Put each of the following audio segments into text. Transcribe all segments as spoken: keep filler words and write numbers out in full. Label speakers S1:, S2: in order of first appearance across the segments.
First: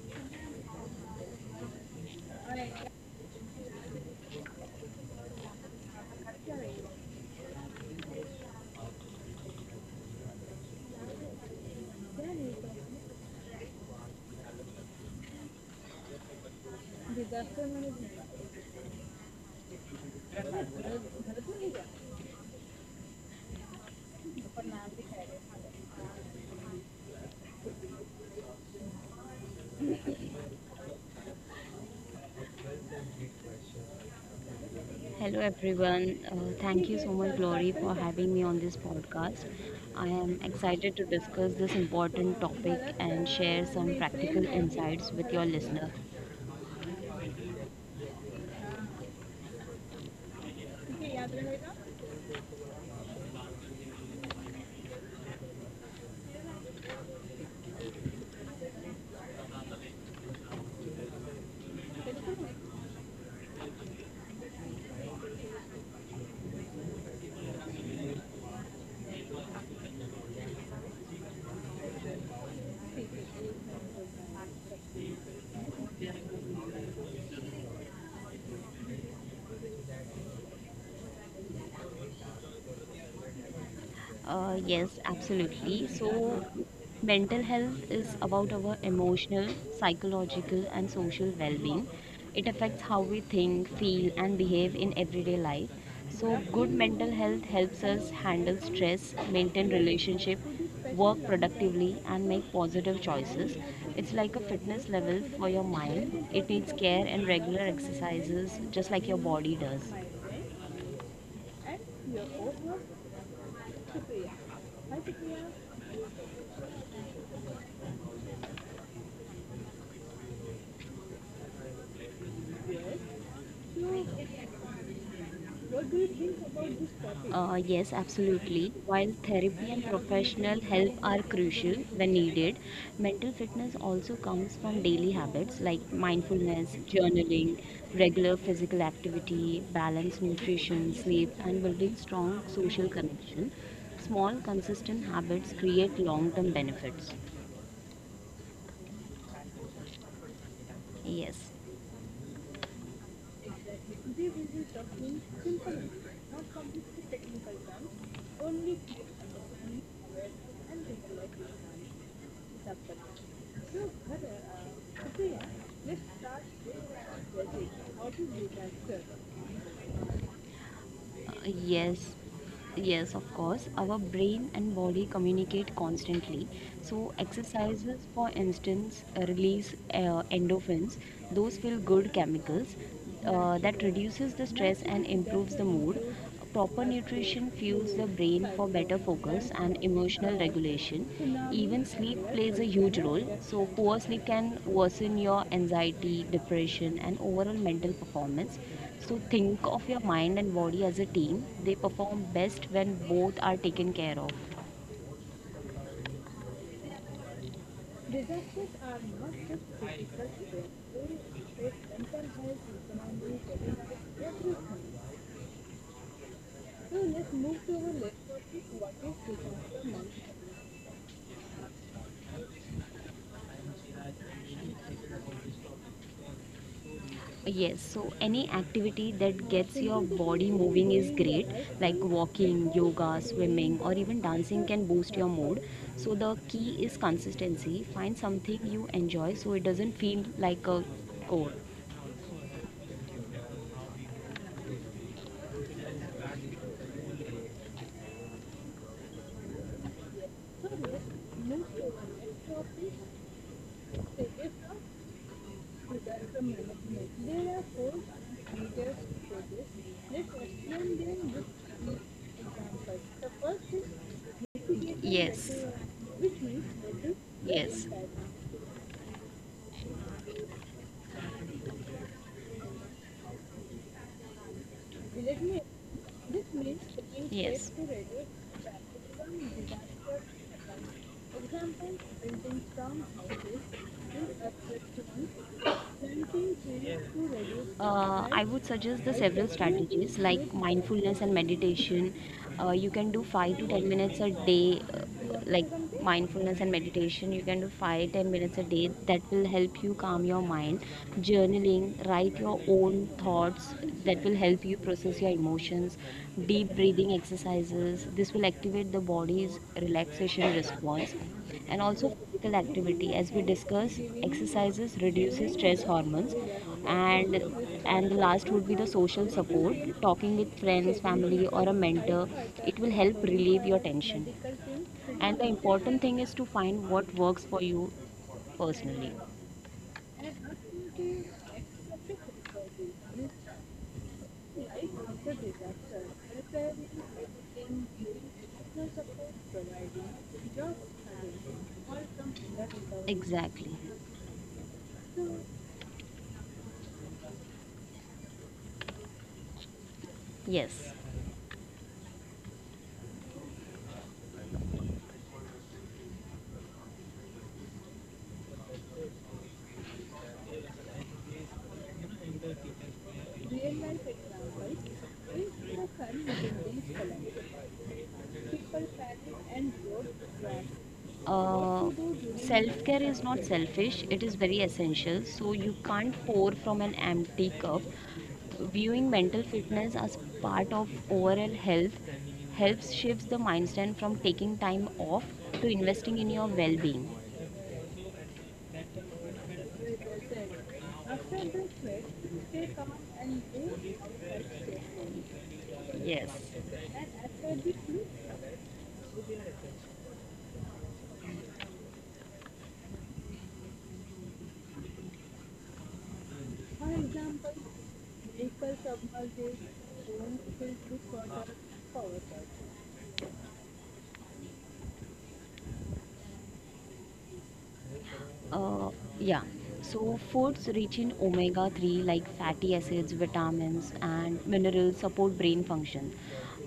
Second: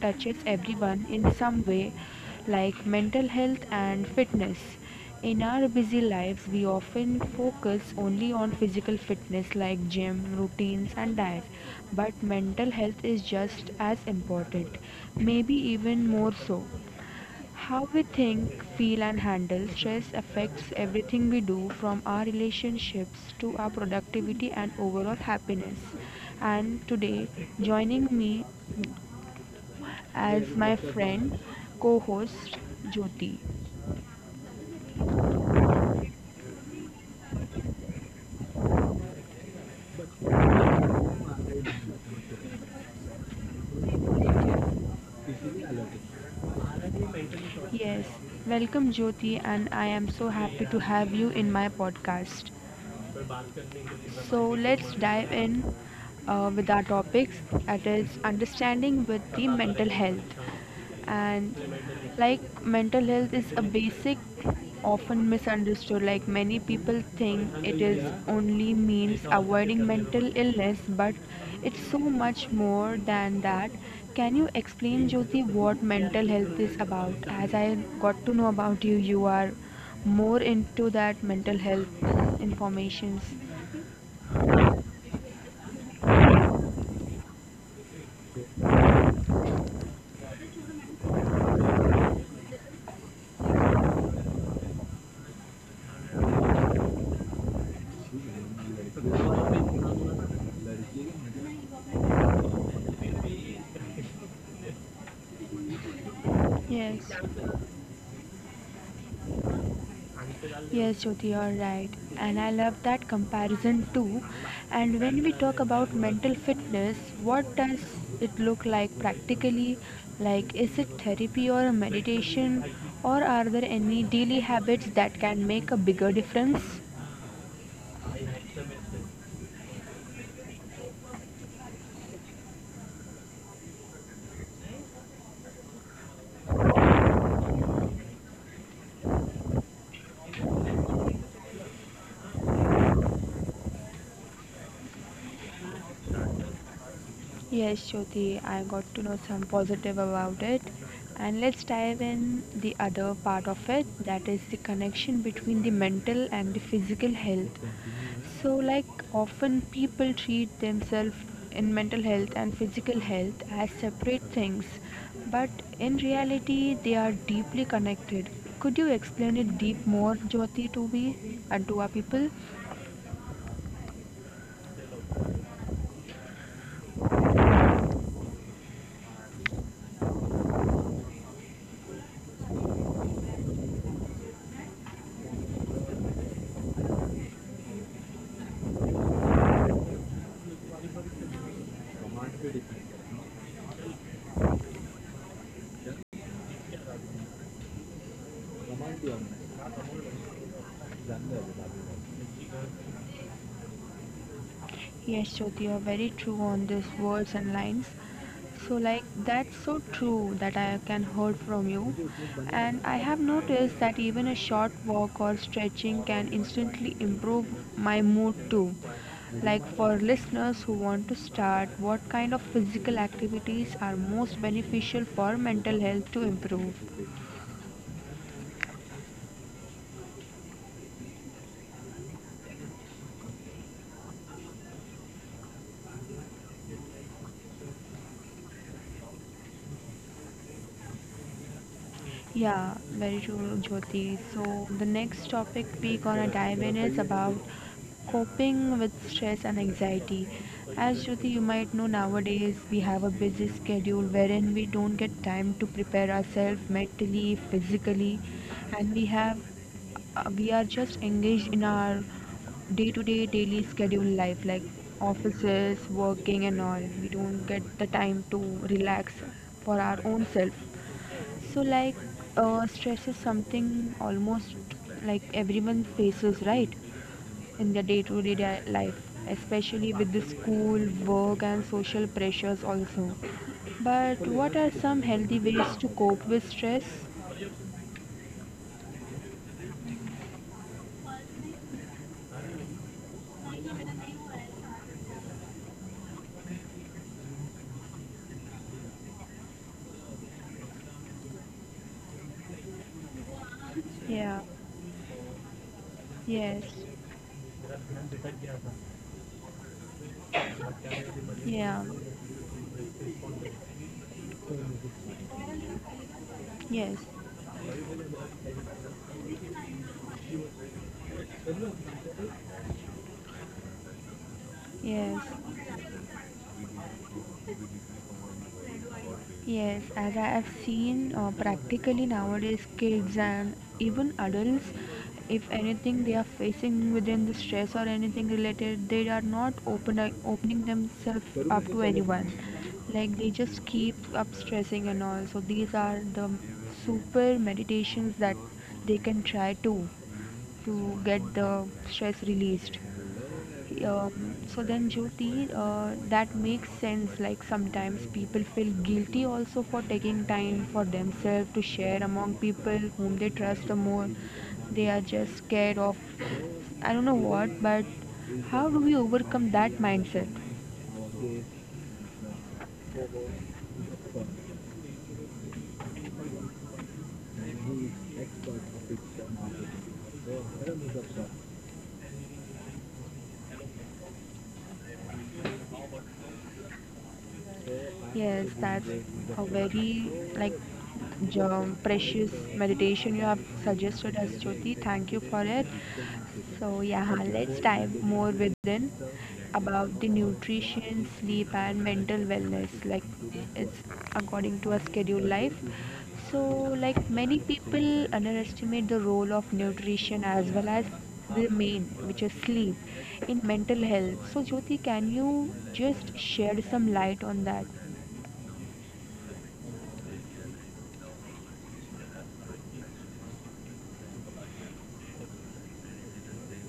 S1: touches everyone in some way, like mental health and fitness. In our busy lives, we often focus only on physical fitness like gym, routines, and diet. But mental health is just as important, maybe even more so. How we think, feel, and handle stress affects everything we do from our relationships to our productivity and overall happiness. And today, joining me as my friend, co host Jyoti.
S2: Hello everyone. Uh, thank you so much, Glory, for having me on this podcast. I am excited to discuss this important topic and share some practical insights with your listener.
S1: Yes, welcome Jyoti, and I am so happy to have you in my podcast. So let's dive in uh, with our topics that is understanding with the mental health. And like mental health is a basic often misunderstood, like many people think it is only means avoiding mental illness, but it's so much more than that. Can you explain, josie, what mental health is about? As I got to know about you, you are more into that mental health informations.
S2: Uh, yes, absolutely. So, mental health is about our emotional, psychological, and social well being. It affects how we think, feel, and behave in everyday life. So, good mental health helps us handle stress, maintain relationship, work productively, and make positive choices. It's like a fitness level for your mind. It needs care
S1: Yes,
S2: and regular exercises, just like your body does.
S1: yes, Jyoti, you're right. And I love that comparison too. And when we talk about mental fitness, what does it look like practically? Like, is it therapy or a meditation? Or are there any daily habits that can make a bigger difference?
S2: Uh, yes, absolutely. While therapy and professional help are crucial when needed, mental fitness also comes from daily habits like mindfulness, journaling, regular physical activity, balanced nutrition, sleep, and building strong social connection. Small, consistent habits create long term benefits.
S1: Yes, Jyoti, I got to know some positive about it. And
S2: Yes.
S1: let's dive in the other part of it, that is the connection between the mental and the physical health. So, like, often people treat themselves in mental health and physical health as separate things, but in reality, they are deeply connected. Could you explain it deep more, Jyoti, to
S2: Uh,
S1: me and to our
S2: yes
S1: people?
S2: yes of course, our brain and body communicate constantly. So exercises, for instance, uh, release uh, endorphins, those feel good chemicals, uh, that reduces the stress and improves the mood. Proper nutrition fuels the brain for better focus and emotional regulation. Even sleep plays a huge role. So, poor sleep can worsen your anxiety, depression, and overall mental performance. So, think of your mind and body as a team. They perform best when both are taken care of.
S1: Yes, Jyoti, you're very true on these words and lines. So, like, that's so true that I can heard from you. And I have noticed that even a short walk or stretching can instantly improve my mood too. Like, for listeners who want to start, what kind of physical activities are most beneficial for mental health to improve?
S2: Yes, so any activity that gets your body moving is great, like walking, yoga, swimming, or even dancing can boost your mood. So the key is consistency. Find something you enjoy so it doesn't feel like a chore.
S1: Yeah, very true, Jyoti. So the next topic we gonna dive in is about coping with stress and anxiety. As Jyoti, you might know, nowadays we have a busy schedule wherein we don't get time to prepare ourselves mentally, physically, and we have uh, we are just engaged in our day-to-day daily schedule life, like
S2: Yes,
S1: offices working and all. We don't get
S2: yes.
S1: the time to relax for our own self. So, like, uh, stress is something almost like everyone faces, right,
S2: Yes.
S1: in their day to day life, especially with the school, work, and
S2: and
S1: social pressures, also. But what are some healthy ways to cope with stress?
S2: uh, I would suggest the several strategies like mindfulness and meditation. Uh, you can do five to ten minutes a day, uh, like mindfulness and meditation. You can do five ten minutes a day. That will help you calm your mind. Journaling, write your own thoughts. That will help
S1: Yeah,
S2: help you process your emotions.
S1: yes,
S2: Deep breathing exercises. This will activate the body's relaxation response, and
S1: yeah,
S2: also physical activity. As we discussed, exercises reduces stress hormones,
S1: yes,
S2: and and the last would be the social support, talking with friends, family, or a mentor. It will help relieve your tension,
S1: yes.
S2: and the important thing is to find what works for you personally.
S1: Yes, as I have seen uh, practically nowadays, kids and even adults, if anything they are facing within the stress or anything related, they are not open, like, opening themselves up to anyone. Like they
S2: Exactly.
S1: just keep up stressing and all. So these are the super meditations that they can try to
S2: Yes.
S1: to get the stress released. Um, so then, Jyoti, uh, that makes sense. Like sometimes people feel guilty also for taking time for themselves to share among people whom they trust the more. They are just scared of, I don't know what, but how do we overcome that mindset?
S2: What Uh, to do during Self care is not disaster? Selfish, it is very essential. So, you can't pour from an empty cup. Viewing mental fitness as part of overall health helps shifts the mindset from taking time off to investing in your well being.
S1: Yes, that's a very, like, jo- precious meditation you have suggested us, Jyoti. Thank you for it.
S2: Yes.
S1: So yeah, let's dive more within about the nutrition, sleep, and mental wellness. Like it's according to a scheduled life. So like many people underestimate the role of nutrition as well as the main, which is sleep, in mental health. So Jyoti, can you just shed some light on that?
S2: Uh, yeah. So foods rich in omega three like fatty acids, vitamins, and minerals support brain function.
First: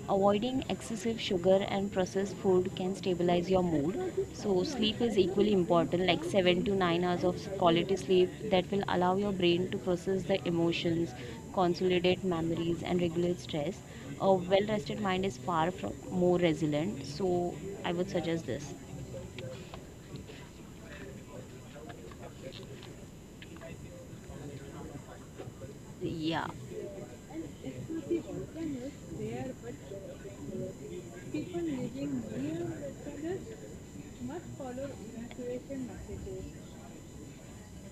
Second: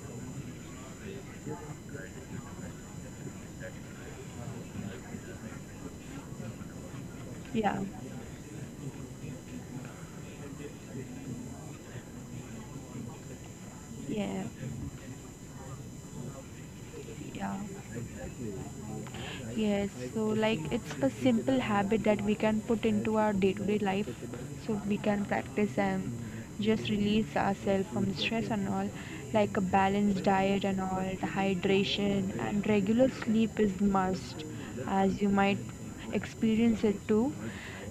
S2: Avoiding excessive sugar and processed food can stabilize your mood. So sleep is equally important, like seven to nine hours of
S1: Yeah,
S2: quality sleep that will allow your brain to process the emotions, consolidate memories, and regulate stress. A
S1: yeah,
S2: well-rested mind is far from more resilient. So
S1: yeah,
S2: I would suggest this.
S1: yes. So, like, it's the simple habit that we can put into our day to day life so we can practice and
S2: Yeah.
S1: just release ourselves from the stress and all. Like, a balanced diet and all, the hydration and regular sleep is must, as you might experience it too,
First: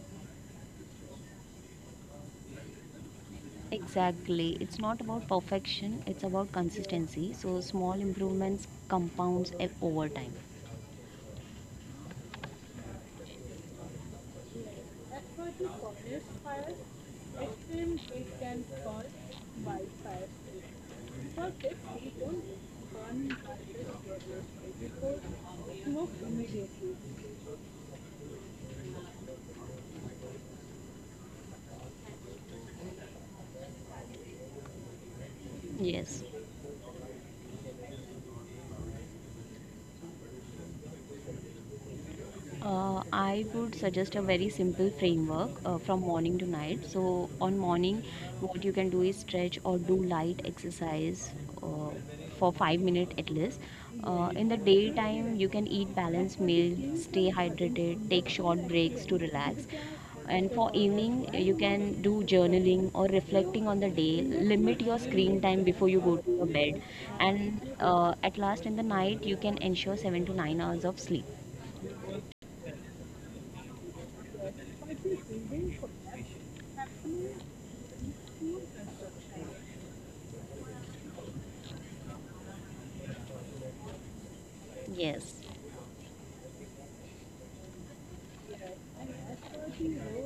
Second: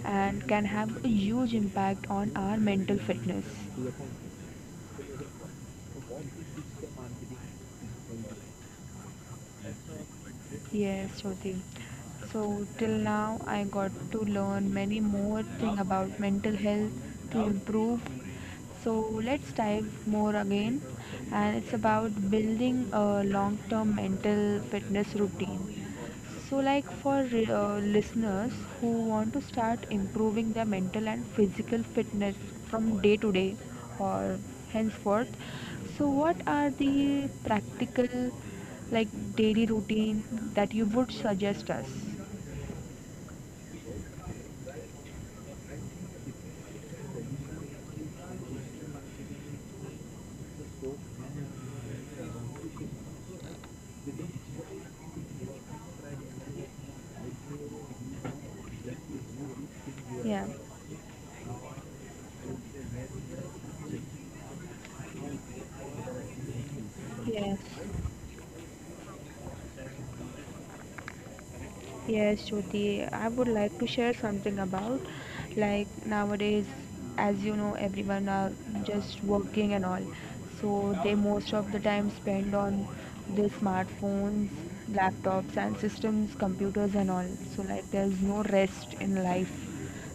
S1: and can have a huge impact on our mental fitness.
S2: Exactly. It's not about perfection, it's about consistency. So small improvements compounds e- over time.
S1: Yes, Jyoti. So till now I got to learn many more thing about mental health to improve. So let's dive more again, and it's about building a long-term mental fitness routine. So, like for uh, listeners who want to start improving their mental and physical fitness from day to day or henceforth, so
S2: Yes.
S1: what are the practical, like, daily routine that you would suggest us?
S2: Uh, I would suggest a very simple framework uh, from morning to night. So, on morning, what you can do is stretch or do light exercise uh, for five minutes at least. Uh, in the daytime, you can eat balanced meal, stay hydrated, take short breaks to relax.
S1: Yeah.
S2: And for evening, you can do journaling or reflecting on the day. Limit your screen time before you go to your bed.
S1: Yes.
S2: And uh, at last, in the night, you can ensure seven to nine hours of sleep.
S1: Yes, Jyoti, I would like to share something about, like, nowadays, as you know, everyone are just working and all. So they most of the time spend on their smartphones,
S2: Yes.
S1: laptops and systems, computers and all. So like there's no rest in life.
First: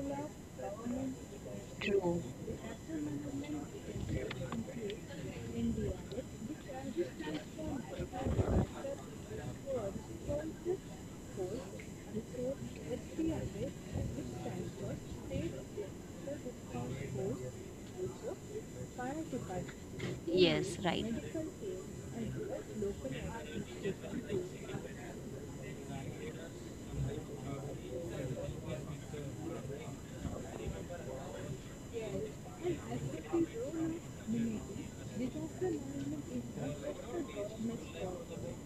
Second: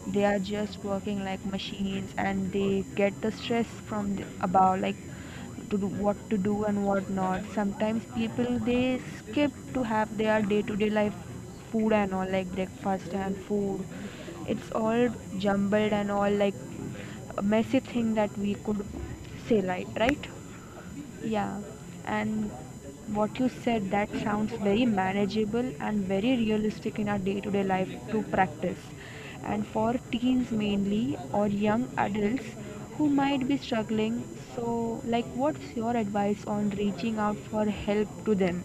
S1: They are just working like machines,
S2: True.
S1: and they get the stress from the, about, like, to do what to do and what not. Sometimes people they skip to have their day to day life food and all, like breakfast and food, it's all jumbled and all, like a messy thing that we could say, like, right?
S2: Yes, right.
S1: Yeah, and what you said, that sounds very manageable and very realistic in our day-to-day life to practice. And for teens mainly or young adults who might be struggling, so like, what's your advice on reaching out for help to them?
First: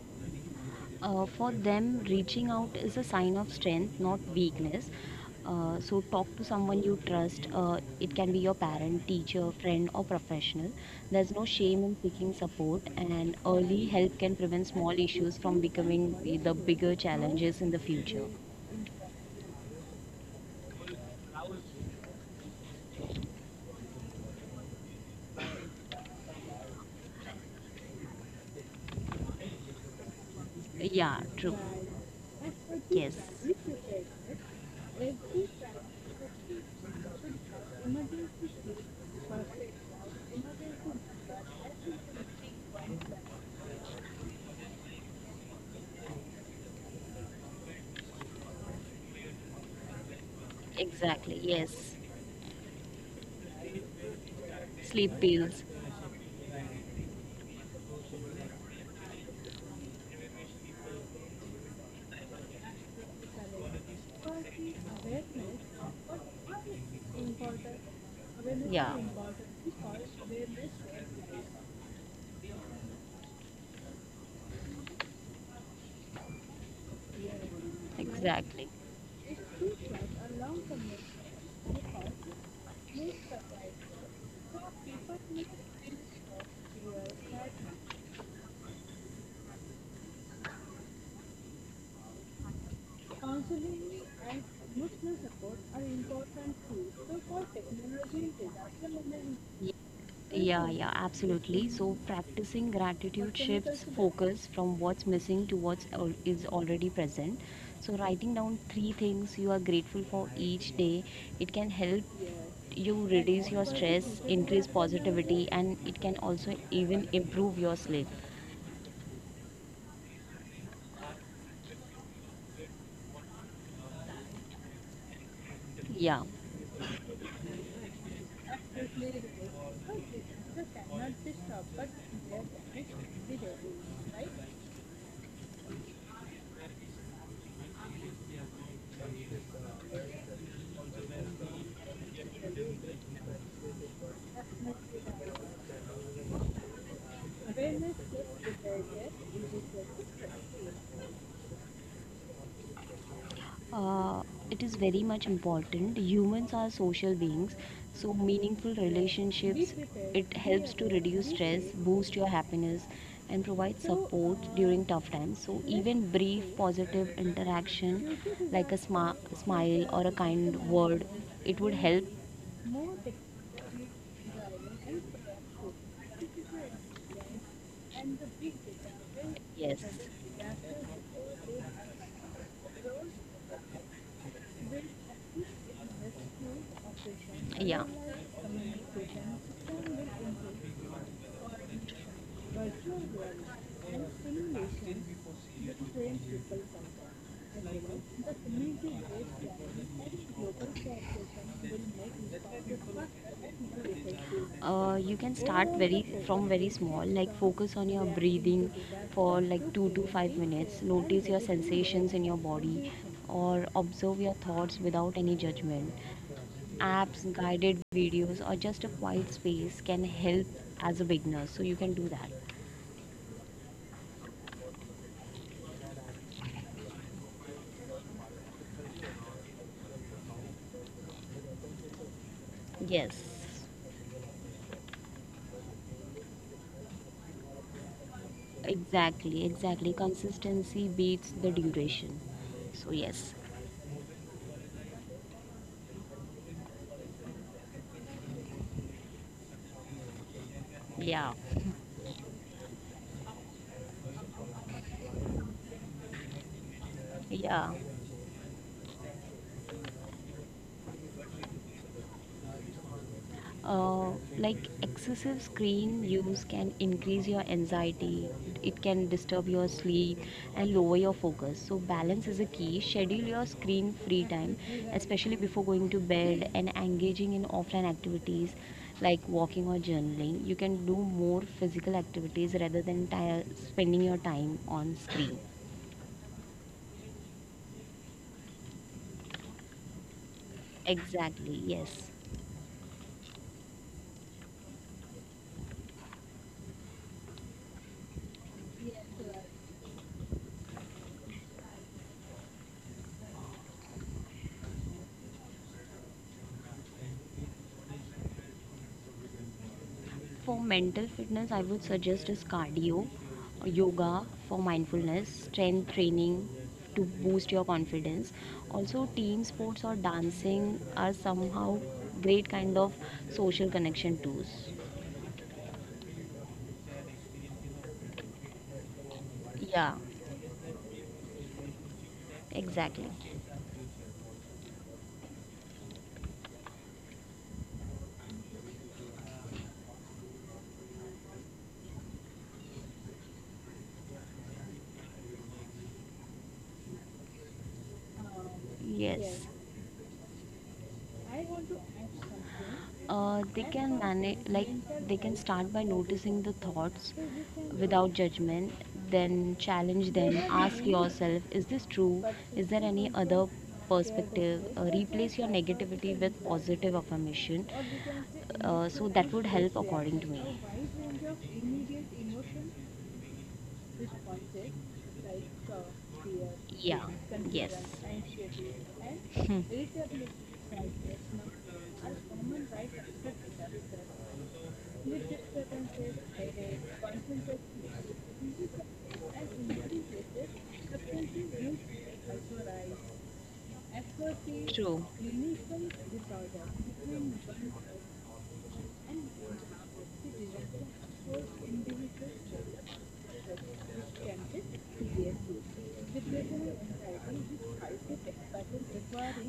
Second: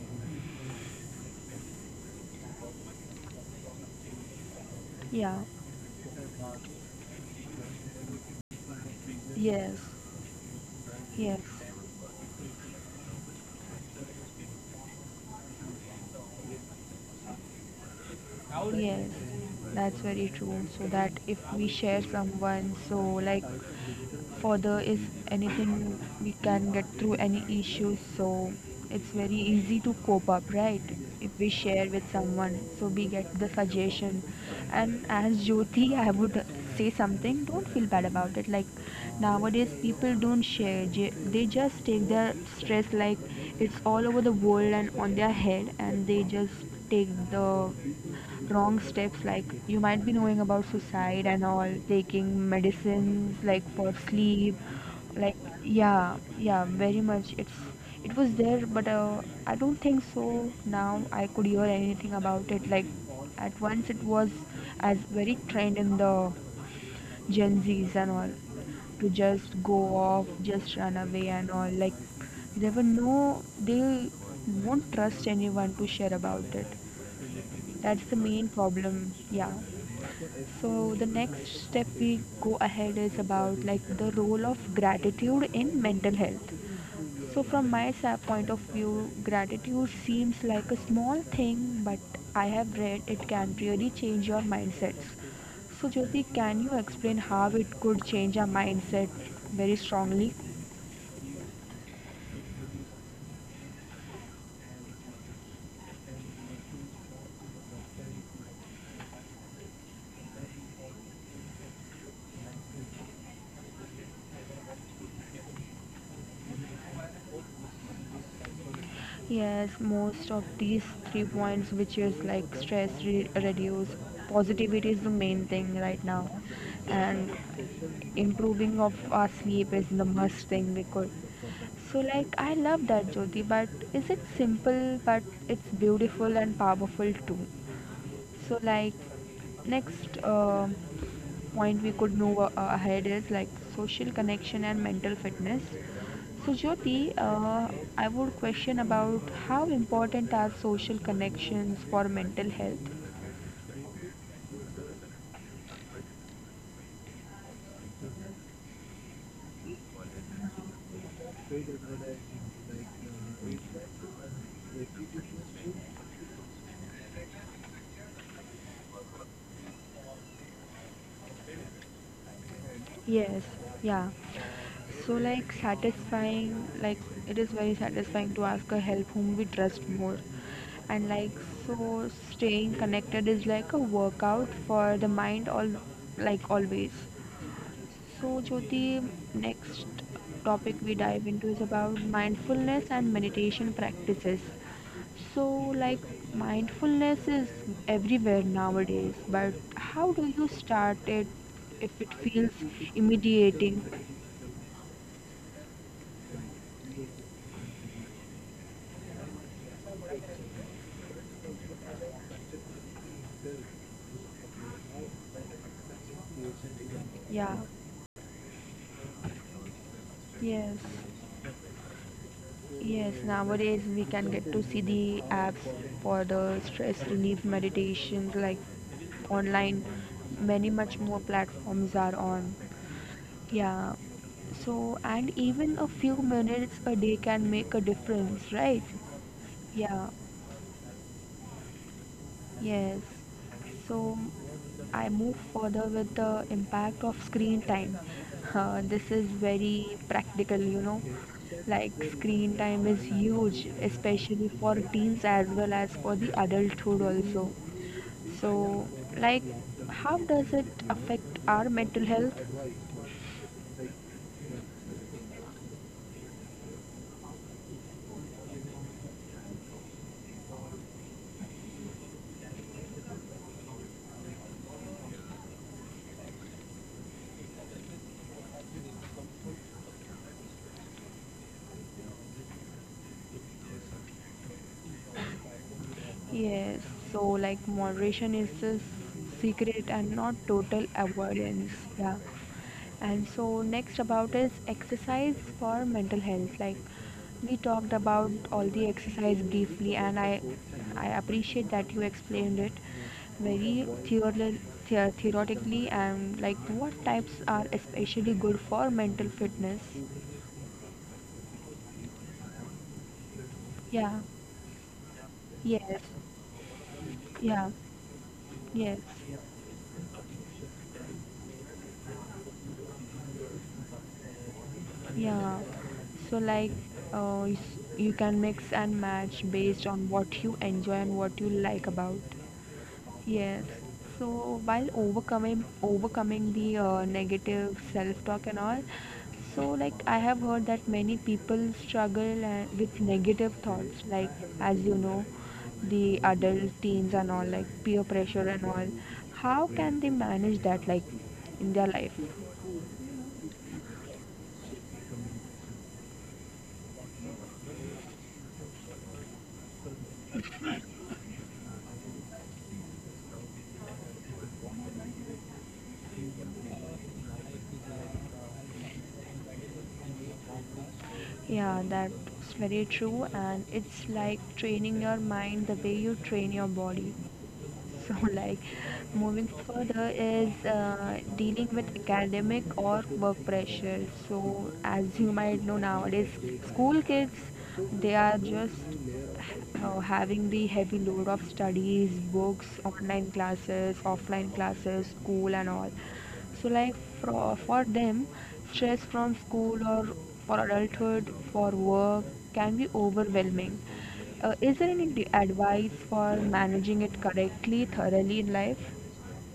S2: Uh, for them, reaching out is a sign of strength, not weakness.
S1: Yeah,
S2: Uh, so, talk to someone you trust. Uh, it can be your parent, teacher,
S1: yes,
S2: friend, or professional. There's
S1: yes,
S2: no shame in seeking support, and early help can prevent small issues from becoming the the bigger challenges in the future.
S1: yes. That's very true. So that if we share someone, so like further is anything we can get through any issues, so it's very easy to cope up, right?
S2: Yeah,
S1: If we
S2: true.
S1: share with someone, so we
S2: Yes,
S1: get the suggestion. And as Jyoti, I would say something, don't feel bad about it. Like nowadays people don't share, j- they just take their stress, like it's all over the world and on their head, and they just take the wrong steps. Like you might be knowing about suicide and
S2: exactly.
S1: all,
S2: Yes.
S1: taking medicines like for sleep,
S2: Sleep
S1: like,
S2: pills.
S1: yeah, yeah, very much. It's, it was there, but uh, I don't think so now I could hear anything about it. Like at once it was as very trend in the gen z's and all,
S2: Yeah,
S1: to just go off, just run away and all. Like they were, no, they won't trust anyone to share about it. That's the
S2: and
S1: main
S2: exactly.
S1: problem. Yeah. So the next step we go ahead is about like the role of gratitude in mental health. So from my sa- point of view, gratitude seems like a small thing, but I have read it can really change your mindsets. So Jyoti, can you explain how it could change our mindset very
S2: Ye-
S1: strongly?
S2: Yeah, yeah, absolutely. So practicing What gratitude shifts focus from what's missing to what is already present. So writing down three things you are grateful for each day, it can help. Yes. you And reduce your often stress, increase positivity, and it can also even improve your sleep.
S1: Yes, most of these three points, which is like stress re- reduce, positivity is the main thing right now,
S2: Yeah.
S1: and improving of our sleep is the must thing we could. So like I love that, Jyoti, but is it simple, but it's beautiful and powerful too. So, like, next uh, point we could move uh, ahead is like social connection and mental fitness. So, Jyoti, uh, I would question about, how important are social connections for mental health?
S2: Uh, it is very much important. Humans are social beings, so meaningful relationships. It helps to reduce stress, boost your happiness, and provide support during tough times. So even brief positive interaction, like a sma- smile or a kind word, it would help.
S1: Yes, yeah. So, like, satisfying, like, it is very satisfying to ask a help whom we trust
S2: Yes.
S1: more. And, like, so staying connected is like a workout for the mind, all, like, always.
S2: Yeah.
S1: So, Jyoti, next topic we dive into is about mindfulness and meditation practices. So, like, mindfulness is everywhere nowadays, but how do you start it if it feels immediating?
S2: Uh, you can start very from very small, like focus on your breathing for like two to five minutes, notice your sensations in your body, or observe your thoughts without any judgment. Apps,
S1: Yeah,
S2: guided videos, or just a quiet space can help
S1: yes,
S2: as a beginner, so you can do that.
S1: yes, nowadays we can get to see the apps for the stress relief meditations, like online, many much more platforms are on.
S2: Yes.
S1: Yeah. So, and even a few minutes a day can make a difference, right?
S2: Exactly exactly,
S1: Yeah.
S2: consistency beats the duration, so
S1: Yes.
S2: yes.
S1: So, I move further with the impact of screen time. Uh, this is very practical, you know.
S2: Yeah.
S1: Like, screen time is huge, especially for teens as well as for the adulthood, also.
S2: Yeah.
S1: So, like, how does it affect our mental health?
S2: Uh, like excessive screen use can increase your anxiety, it can disturb your sleep and lower your focus. So, balance is a key. Schedule your screen free time, especially before going to bed, and engaging in offline activities like walking or journaling. You can do more physical activities rather than ti spending your time on screen.
S1: Yes, so like moderation is the s- secret and not total
S2: Exactly,
S1: avoidance. Yeah.
S2: yes.
S1: And so next about is exercise for mental health. Like we talked about all the exercise briefly, and I I appreciate that you explained it very theorel- the- theoretically, and like what types are especially good for mental fitness.
S2: For mental fitness, I would suggest is cardio,
S1: Yeah.
S2: yoga for mindfulness, strength
S1: Yes.
S2: training to boost your
S1: Yeah.
S2: confidence.
S1: Yes.
S2: Also, team sports or dancing are somehow great kind of social connection tools.
S1: Yeah. So like uh, you s- you can mix and match based
S2: Yeah,
S1: on what you enjoy and what you like about.
S2: exactly.
S1: Yes. So while overcoming overcoming the uh, negative self-talk and all, so like I have heard that many people struggle uh, with negative thoughts, like, as you know, the adult teens and all, like peer pressure and all.
S2: Yes. Yes.
S1: How can they manage that, like in their life?
S2: uh, they can manage like they can start by noticing the thoughts without judgment, then challenge them. Ask yourself, is this true? Is there any other perspective? Uh, replace your negativity with positive affirmation. Uh, so that would help according to me.
S1: Yeah, that's very true, and it's like training your mind the way you train your body. So, like, moving
S2: Hmm.
S1: further is uh, dealing with academic or work pressure. So, as you might know, nowadays school kids, they are just uh, having the heavy load of studies, books, online classes, offline classes,
S2: True.
S1: school, and all. So, like for, for them, stress from school or for adulthood, for work can be overwhelming. Uh, is there any d- advice for managing it correctly, thoroughly in life?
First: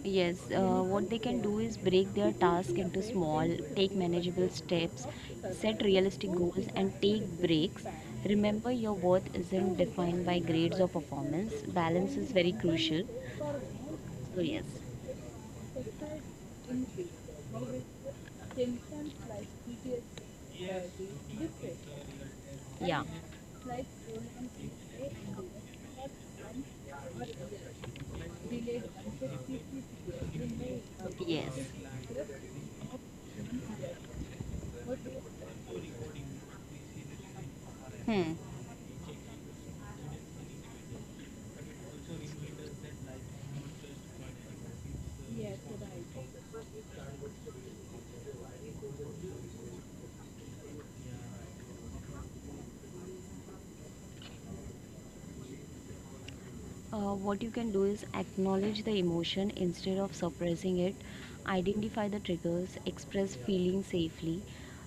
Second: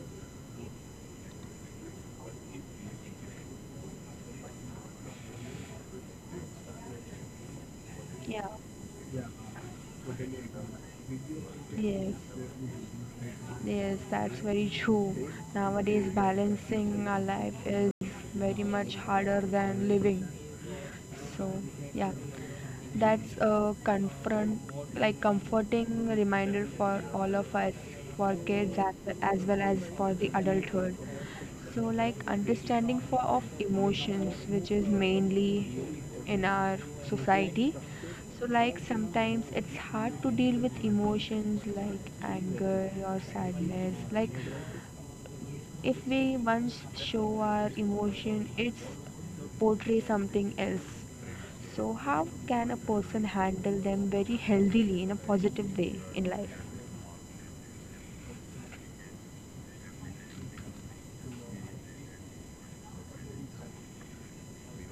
S2: Yes, uh, what they can do is break their task into small, take manageable steps, set realistic goals, and take breaks.
S1: Yeah.
S2: Remember, your worth isn't defined by grades or performance.
S1: Yes.
S2: Balance is very crucial.
S1: Yes, that's
S2: So, yes,
S1: very true. Nowadays, balancing our life is very much harder than living. So, yeah.
S2: yeah,
S1: That's a confront, like comforting reminder for all of us, for kids as, as well as for the adulthood.
S2: yes.
S1: So, like understanding for of emotions, which is mainly in our society.
S2: Hmm.
S1: So, like sometimes it's hard to deal with emotions like anger or sadness. Like if we once show our emotion, it's portray something else. So, how can a person handle them very healthily in a positive way in life?
S2: Uh, what you can do is acknowledge the emotion instead of suppressing it, identify the triggers, express feeling safely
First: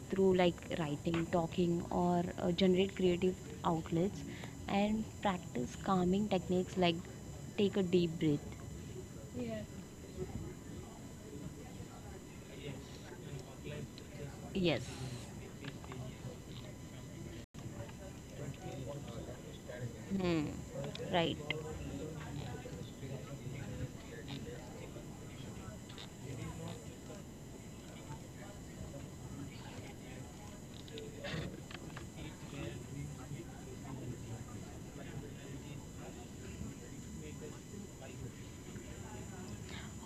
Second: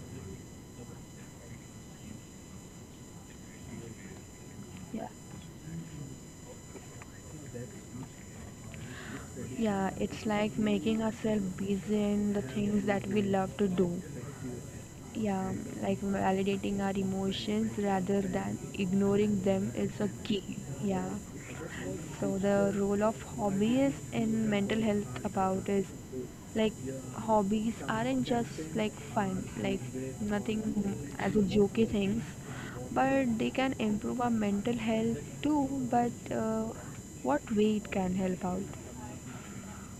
S2: through like writing, talking, or uh, generate creative outlets, and
S1: Yeah,
S2: practice calming techniques like take a deep breath.
S1: yeah, it's like making ourselves busy in the things that we love to do.
S2: Yes
S1: Yeah, like validating our emotions rather than ignoring them is a
S2: hmm.
S1: key. Yeah.
S2: Right.
S1: So the role of hobbies in mental health about is like hobbies aren't just like fun, like nothing as a jokey things, but they can improve our mental health too. But uh, what way it can help out?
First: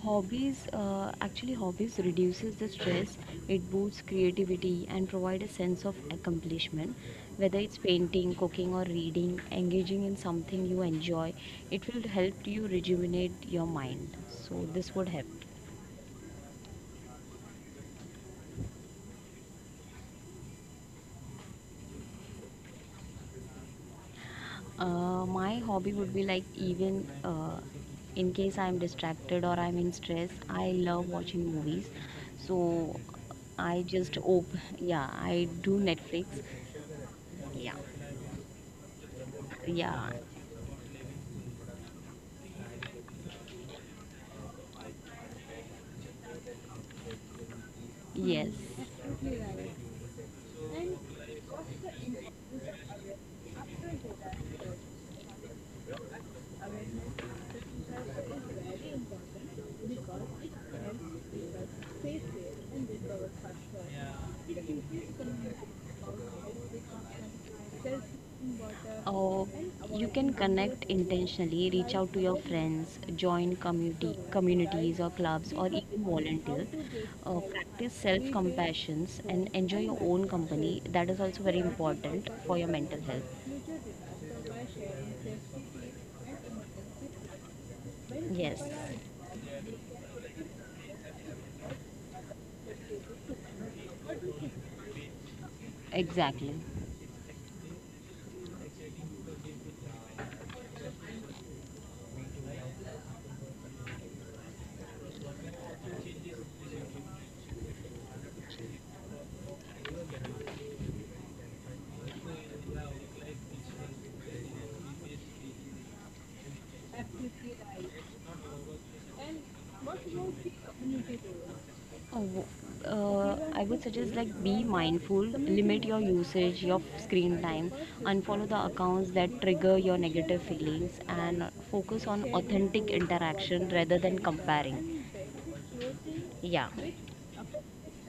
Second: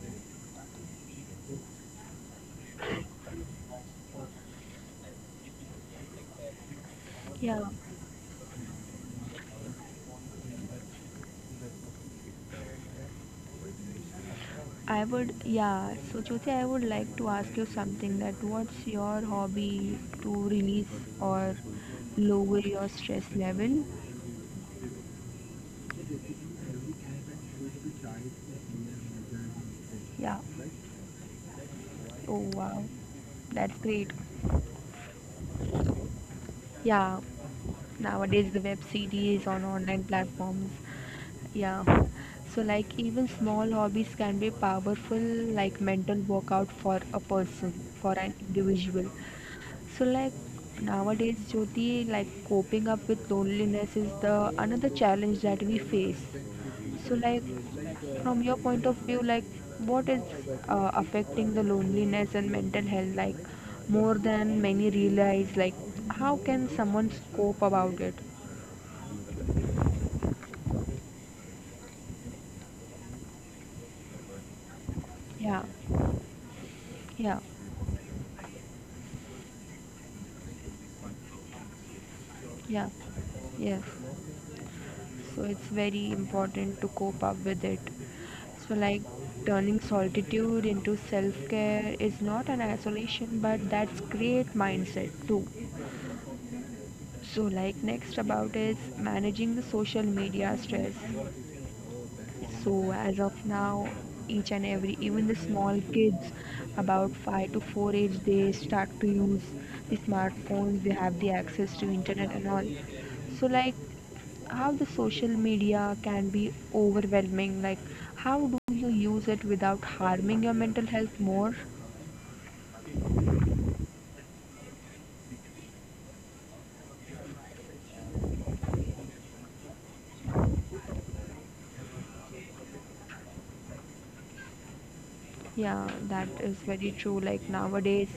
S2: Hobbies, uh, actually hobbies reduces the stress, it boosts creativity and provide a sense of accomplishment. Whether
S1: Yeah,
S2: it's painting, cooking, or reading, engaging in something you enjoy, it will help you rejuvenate your mind. So this
S1: I
S2: would help.
S1: would. Yeah, so Jyoti, I would like to ask you something. That what's your hobby to release or lower your stress level?
S2: Uh, my hobby would be like, even uh, in case I'm distracted or I'm in stress,
S1: Yeah.
S2: I love watching movies.
S1: Oh wow,
S2: So
S1: that's
S2: I
S1: great.
S2: just op yeah, I do Netflix.
S1: Yeah.
S2: Yeah.
S1: Nowadays the web series on online
S2: Yeah.
S1: platforms. Yeah. So like even small hobbies can be powerful like mental workout for a person, for an
S2: Yes.
S1: individual. So like nowadays, Jyoti, like coping up with loneliness is the another challenge that we face. So like from your point of view, like what is uh, affecting the loneliness and mental health like more than many realize? Like how can someone cope about it?
S2: Oh, you can connect intentionally, reach out to your friends, join community communities or clubs,
S1: Yeah,
S2: or even volunteer.
S1: yeah,
S2: Uh, practice self compassions and enjoy your own company. That is also very important for your
S1: yeah,
S2: mental health.
S1: yes. So it's very important to cope up with it.
S2: Yes,
S1: So, like turning solitude into self care is not an isolation, but that's great mindset too.
S2: exactly.
S1: So, like next about is managing the social media stress. So as of now, each and every, even the small kids, about five to four age, they start to use the smartphones. They have the access to internet and all. So like how the social media can be overwhelming. Like how do you use it without harming your mental health more?
S2: Oh, uh, I would suggest like be mindful, limit your usage, your screen time, unfollow the accounts that trigger your negative feelings, and focus on authentic interaction rather than comparing.
S1: Yeah, that is
S2: Yeah.
S1: very true. Like nowadays,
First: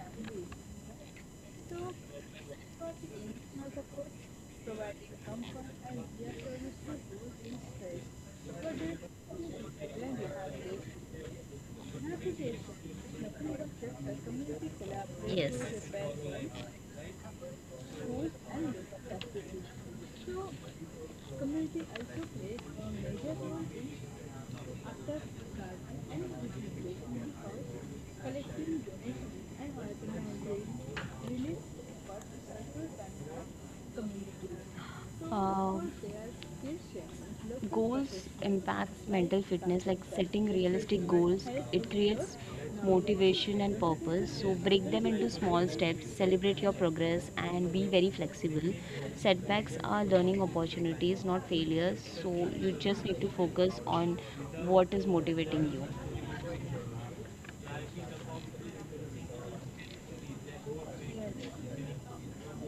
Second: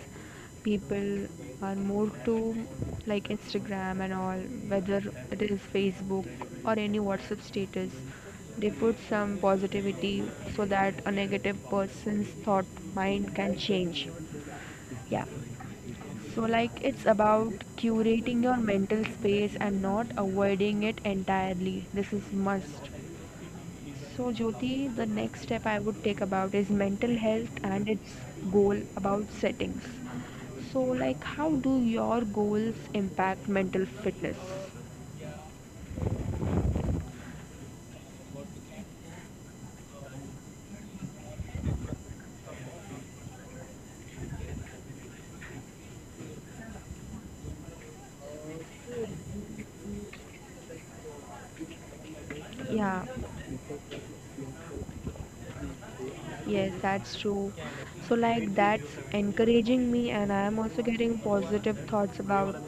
S1: people are more to like Instagram and all, whether it is Facebook or any WhatsApp status. They put some positivity so that a negative person's thought mind can change. Yeah.
S2: Yes.
S1: So, like, it's about curating your mental space and not avoiding it entirely. This is must. So, Jyoti, the next step I would take about is mental health and its goal about settings. So, like, how do your goals impact mental fitness?
S2: Uh, Goals impacts mental fitness. Like setting realistic goals, it creates motivation and purpose. So break them into small steps, celebrate your progress, and be very flexible. Setbacks are learning opportunities, not failures. So you just
S1: Yeah,
S2: need to focus on what is motivating you.
S1: yes, that's true. So, like, that's encouraging me, and I am also getting positive thoughts about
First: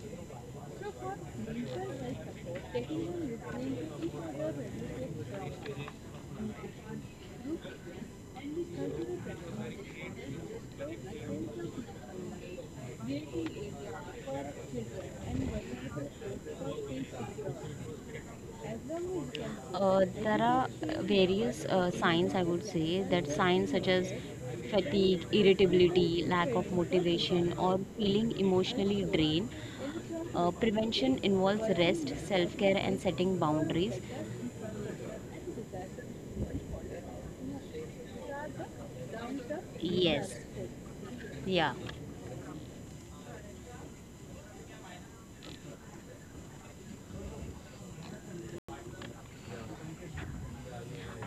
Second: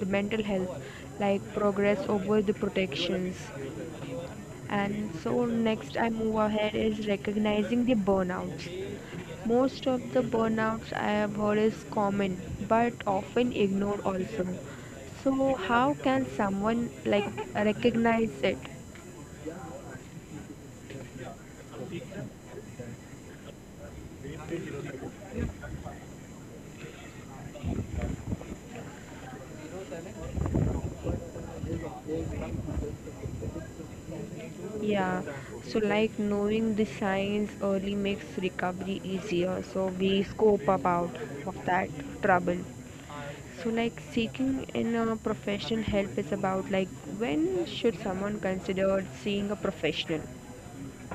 S1: the mental health, like progress over the protections. And so next I move ahead is recognizing the burnouts. Most of the burnouts I have heard is common but often ignored also. So how can someone like recognize it?
S2: Uh, there are uh, various uh, signs I would say, that signs such as fatigue, irritability, lack of motivation, or feeling emotionally drained. Uh, prevention involves rest, self care, and setting boundaries.
S1: Yeah. So like knowing the signs early makes recovery easier. So we
S2: Yes,
S1: scope up out of
S2: yeah.
S1: that trouble. So like seeking in a professional help is about like when should someone consider seeing a professional?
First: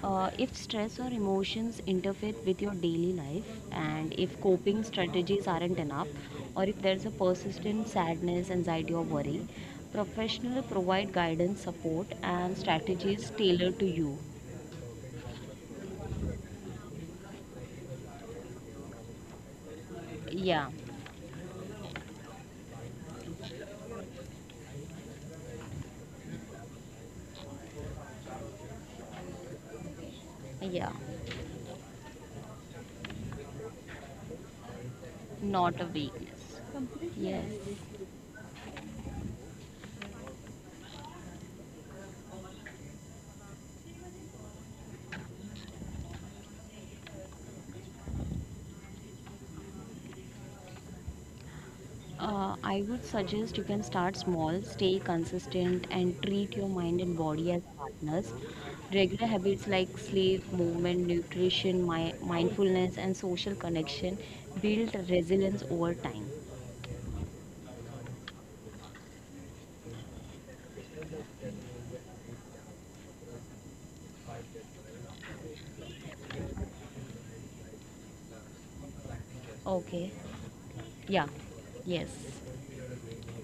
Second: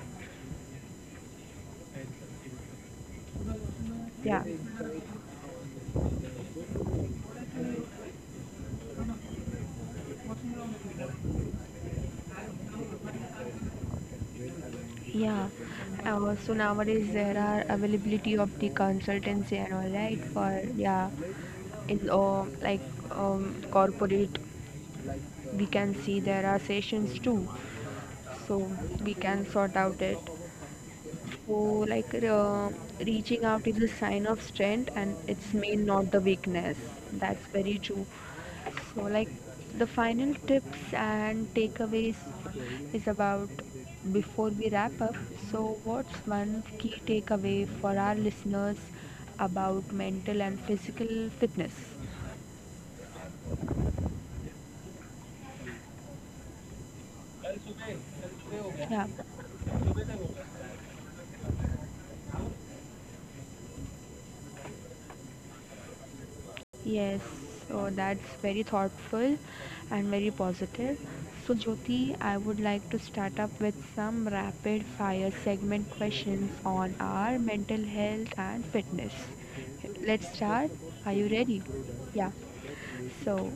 S2: Uh, if stress or emotions interfere with your daily life, and
S1: Yeah,
S2: if coping strategies aren't enough, or if there's a persistent sadness, anxiety, or worry, professionals provide guidance, support, and strategies tailored to you.
S1: yeah. Uh, so nowadays there are availability of the consultancy and all right for
S2: Yeah,
S1: yeah, in or like um corporate we can see there are sessions too, so we can sort out it.
S2: yeah,
S1: So, like uh, reaching out is a sign of strength and it's
S2: not
S1: mean
S2: a
S1: not the
S2: weakness.
S1: weakness. That's
S2: Yes.
S1: very true. So, like the final tips and takeaways is about before we wrap up. So, what's one key takeaway for our listeners about mental and physical fitness?
S2: Uh, I would suggest you can start small, stay consistent, and treat your mind and body as partners.
S1: Yeah.
S2: Regular habits like sleep, movement, nutrition, mi- mindfulness, and social connection build resilience over time.
S1: Yes, so that's very thoughtful and very positive. So, Jyoti, I would like to start up with some rapid fire segment questions on our mental health and fitness.
S2: Okay.
S1: Let's start. Are you
S2: Yeah.
S1: ready?
S2: Yes.
S1: Yeah. So,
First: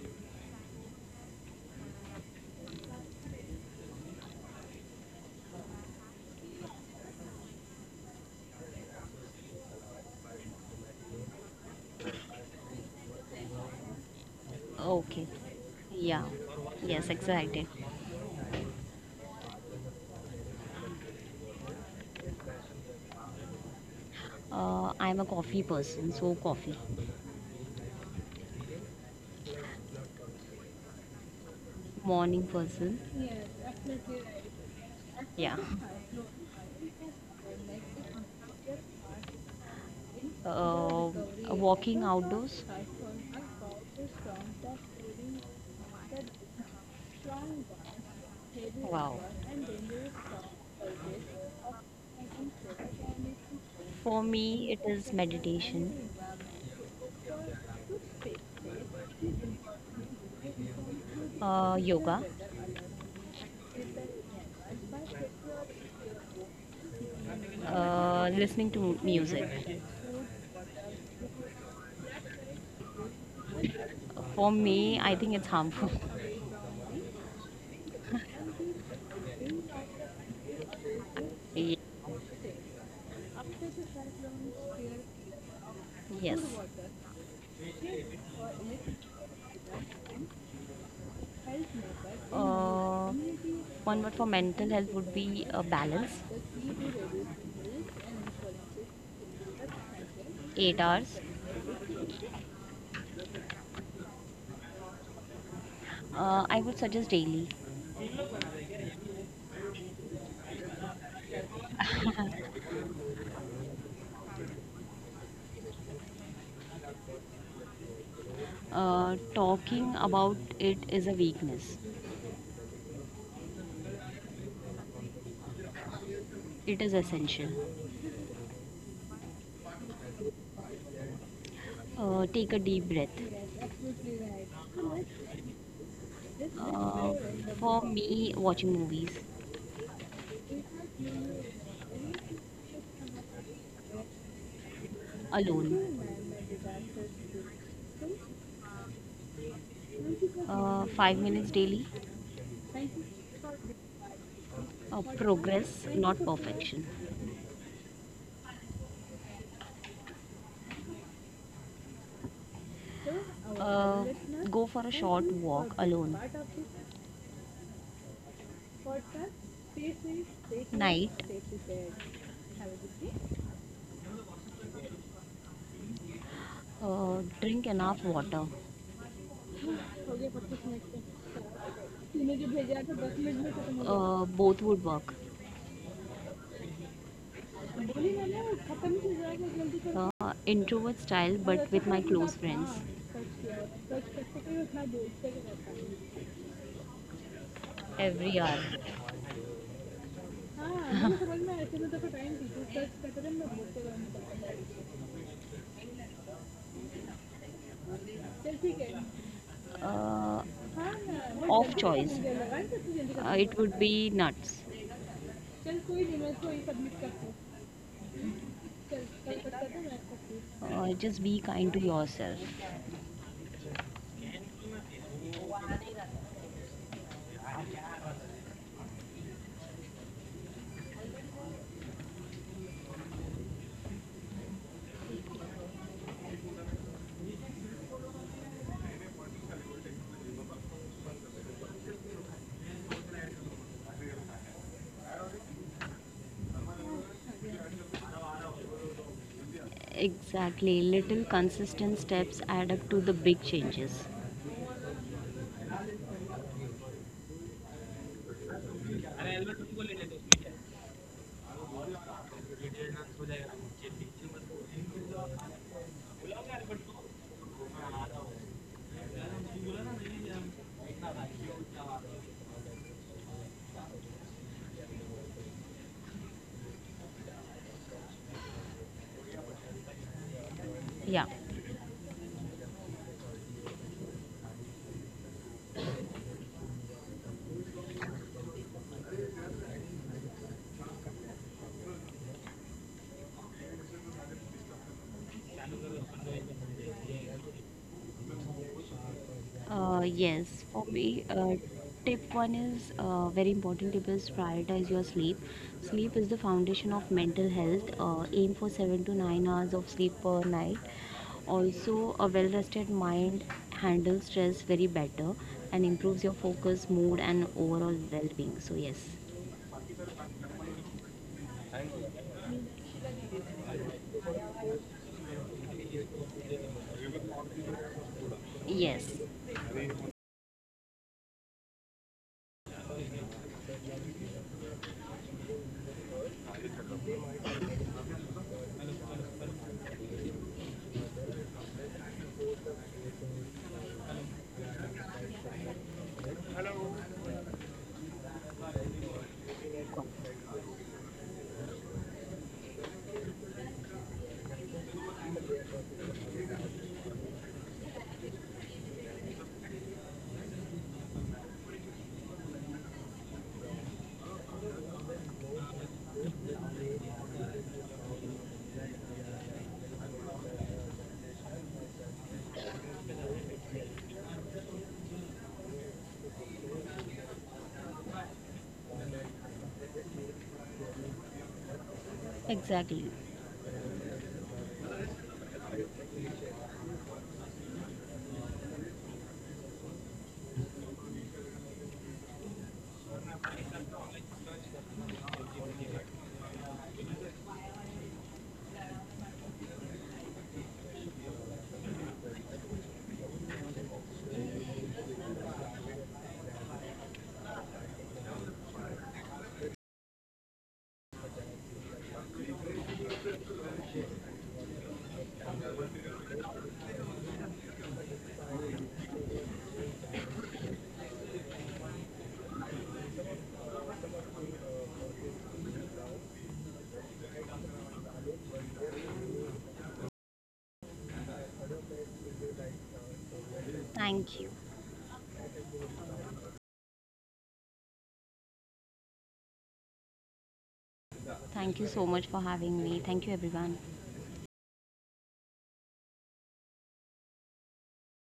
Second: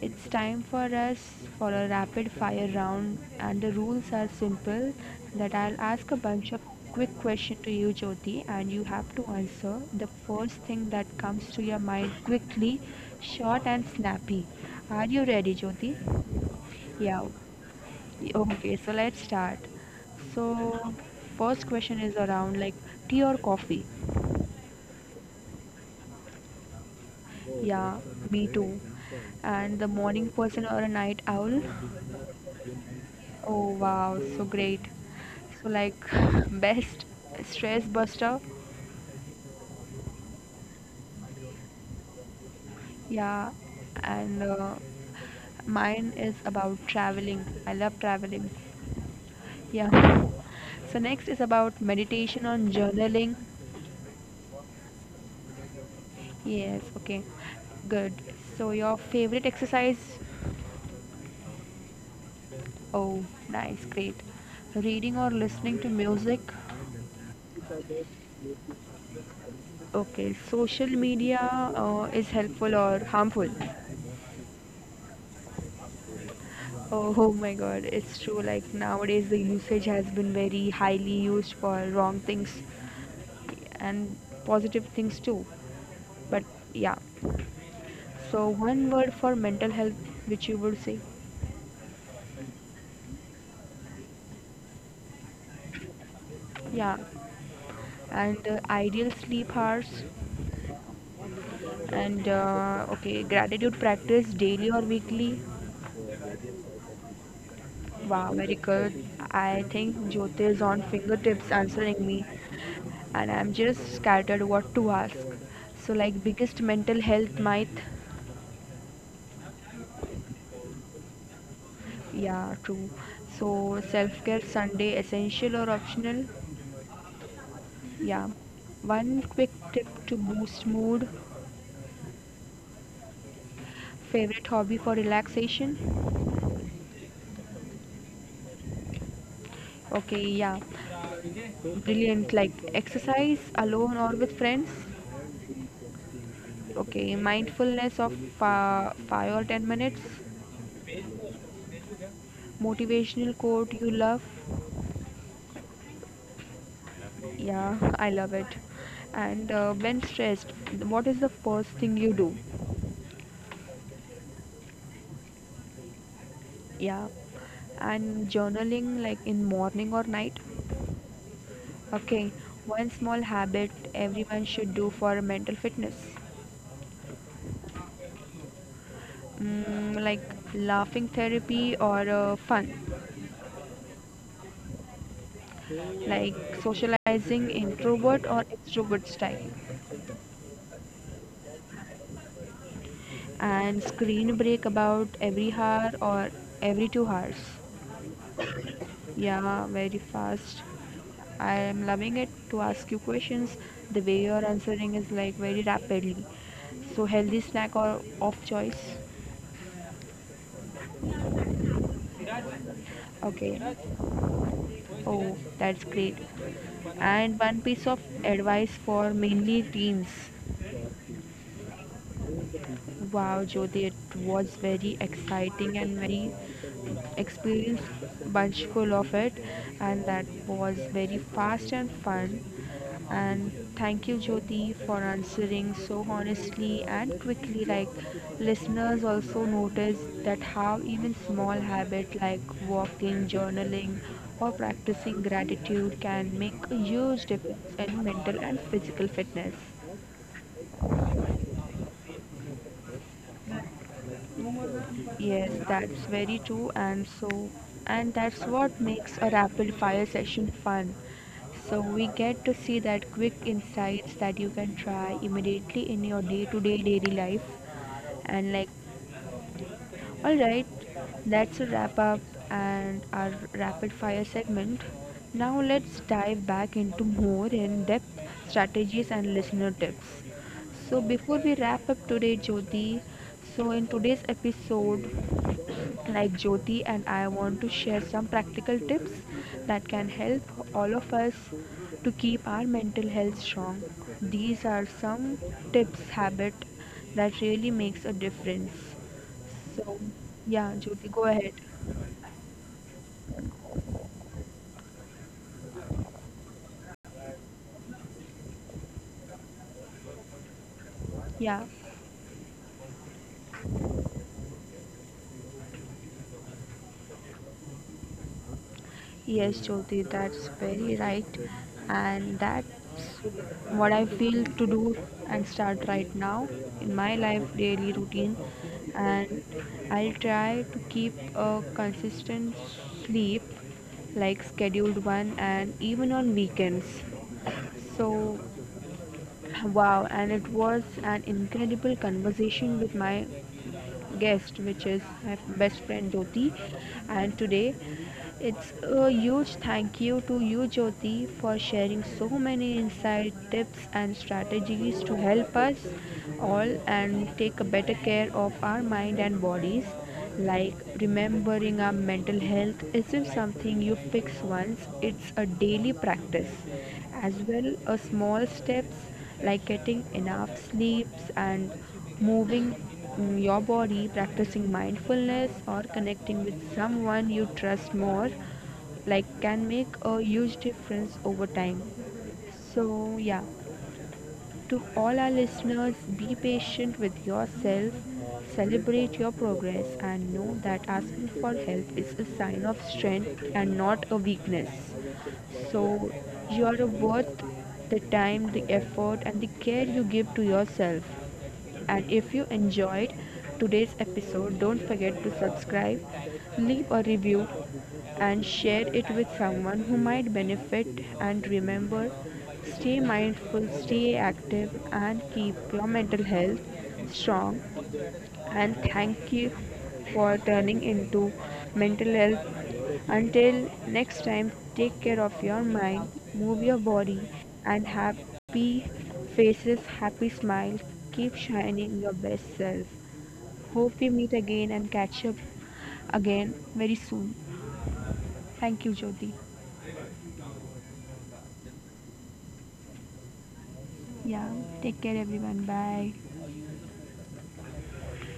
S1: it's time for us for a rapid fire round, and the rules are simple that I'll ask a bunch of quick questions to you, Jyoti, and you have to answer the first thing that comes to your mind quickly, short, and snappy. Are you
S2: Okay.
S1: ready, Jyoti?
S2: Yeah. Yes,
S1: Yeah,
S2: excited.
S1: okay, so let's start. So, first question is around like tea or coffee?
S2: Uh, I'm a coffee person, so coffee.
S1: Yeah, me too. And the morning person or a night owl?
S2: Morning person.
S1: Oh wow, so great.
S2: Yeah.
S1: So like best stress buster.
S2: uh, Walking outdoors.
S1: Yeah, and uh, mine is about traveling. I love traveling.
S2: Wow.
S1: Yeah. So next is about meditation on journaling.
S2: For me, it is meditation.
S1: Yes, okay. Good. So your favorite exercise?
S2: Uh, yoga.
S1: Oh, nice, great. Reading or listening to music?
S2: Uh, listening to mu- music.
S1: Okay, social media uh, is helpful or harmful?
S2: For me, I think it's harmful.
S1: Oh, oh my God, it's true. Like nowadays, the usage has been very highly used
S2: Ye-
S1: for wrong things and positive things too.
S2: yes.
S1: But yeah. So one word for mental health, which you would say,
S2: Uh, One word for mental health would be uh, balance.
S1: yeah, and uh, ideal sleep hours,
S2: Eight hours.
S1: and uh, okay, gratitude practice daily or weekly,
S2: Uh, I would suggest daily.
S1: wow, very good. I think Jyoti is on fingertips answering me, and I'm just scattered what to ask. So, like, biggest mental health myth?
S2: Uh, talking about it is a weakness.
S1: Yeah, true. So, self care Sunday essential or optional?
S2: It is essential.
S1: Yeah. One quick tip to boost mood.
S2: Uh, take a deep breath.
S1: Favorite hobby for relaxation?
S2: Uh, for me, watching movies.
S1: Okay, yeah. Brilliant. Like, exercise alone or with friends?
S2: Alone.
S1: Okay, mindfulness of uh, five or ten minutes
S2: Uh, five minutes daily.
S1: motivational quote you love?
S2: Uh, progress, not perfection.
S1: Yeah, I love it. And uh, when stressed, what is the first thing you do?
S2: Uh, Go for a short walk alone.
S1: Yeah, and journaling like in morning or night?
S2: Night.
S1: Okay, one small habit everyone should do for mental fitness.
S2: Uh, drink enough water.
S1: Mm, like laughing therapy or uh, fun,
S2: Uh, both would work.
S1: like socializing introvert or extrovert style,
S2: Uh, introvert style, but with my close friends.
S1: and screen break about every hour or every two hours.
S2: Every hour.
S1: Yeah, very fast. I am loving it to ask you questions. The way you're answering is like very rapidly. So healthy snack or off choice?
S2: Uh, Off choice. Uh, it
S1: Okay.
S2: would be nuts.
S1: Oh, that's great. And one piece of advice for mainly teens.
S2: Uh, just be kind to yourself.
S1: Wow, Jyoti, it was very exciting and very experienced bunch full of it, and that was very fast and fun. And thank you, Jyoti, for answering so honestly and quickly. Like listeners also notice that how even small habit like walking, journaling, or practicing gratitude can make a huge difference in mental and physical fitness.
S2: Exactly. Little consistent steps add up to the big changes.
S1: Yes, that's very true, and so, and that's what makes a rapid fire session fun. So, we get to see that quick insights that you can try immediately in your day to day daily life. And, like, alright, that's a wrap up and our rapid fire segment. Now, let's dive back into more in depth strategies and listener tips. So
S2: Yeah.
S1: before we wrap up today, Jyoti, so in today's episode, like Jyoti and I want to share some practical tips that can help all of us to keep our mental health strong. These are some tips habit that really makes a difference.
S2: Uh,
S1: So
S2: yes,
S1: yeah,
S2: for
S1: Jyoti,
S2: me,
S1: go
S2: uh,
S1: ahead.
S2: tip one is uh, very important tip is prioritize your sleep. Sleep is the foundation of mental health. Uh, aim for seven to nine hours of sleep per night.
S1: Yeah.
S2: Also, a well rested mind handles stress very better and improves your focus, mood, and overall well being. So, yes,
S1: Yes, Jyoti, that's very right. And that's what I feel to do and start right now in my life daily routine.
S2: yes,
S1: And I'll try to keep a consistent sleep, like scheduled one, and even on weekends. So, wow, and it was an incredible conversation with my guest, which is my best friend Jyoti. And today, it's a huge thank you to you, Jyoti, for sharing so many insight, tips, and strategies to help us all and take a better care of our mind and bodies. Like remembering our mental health isn't something you fix once, it's a daily practice. As well, a small steps like getting enough sleeps and moving mm, your body, practicing mindfulness, or connecting with someone you trust more, like can make a huge difference over time.
S2: exactly.
S1: So, yeah, to all our listeners, be patient with yourself, celebrate your progress, and know that asking for help is a sign of strength and not a weakness. So, you are worth the time, the effort, and the care you give to yourself. And if you enjoyed today's episode, don't forget to subscribe, leave a review, and share it with someone who might benefit. And remember, stay mindful, stay active, and keep your mental health strong and thank you for turning into mental health. Until next time, take care of your mind, move your body, and happy faces, happy smiles. Keep shining your best self. Hope we meet
S2: Thank you.
S1: again and catch up again very soon. Thank you, Jyoti.
S2: Thank you so much for having me. Thank you, everyone.
S1: Yeah, take care, everyone. Bye.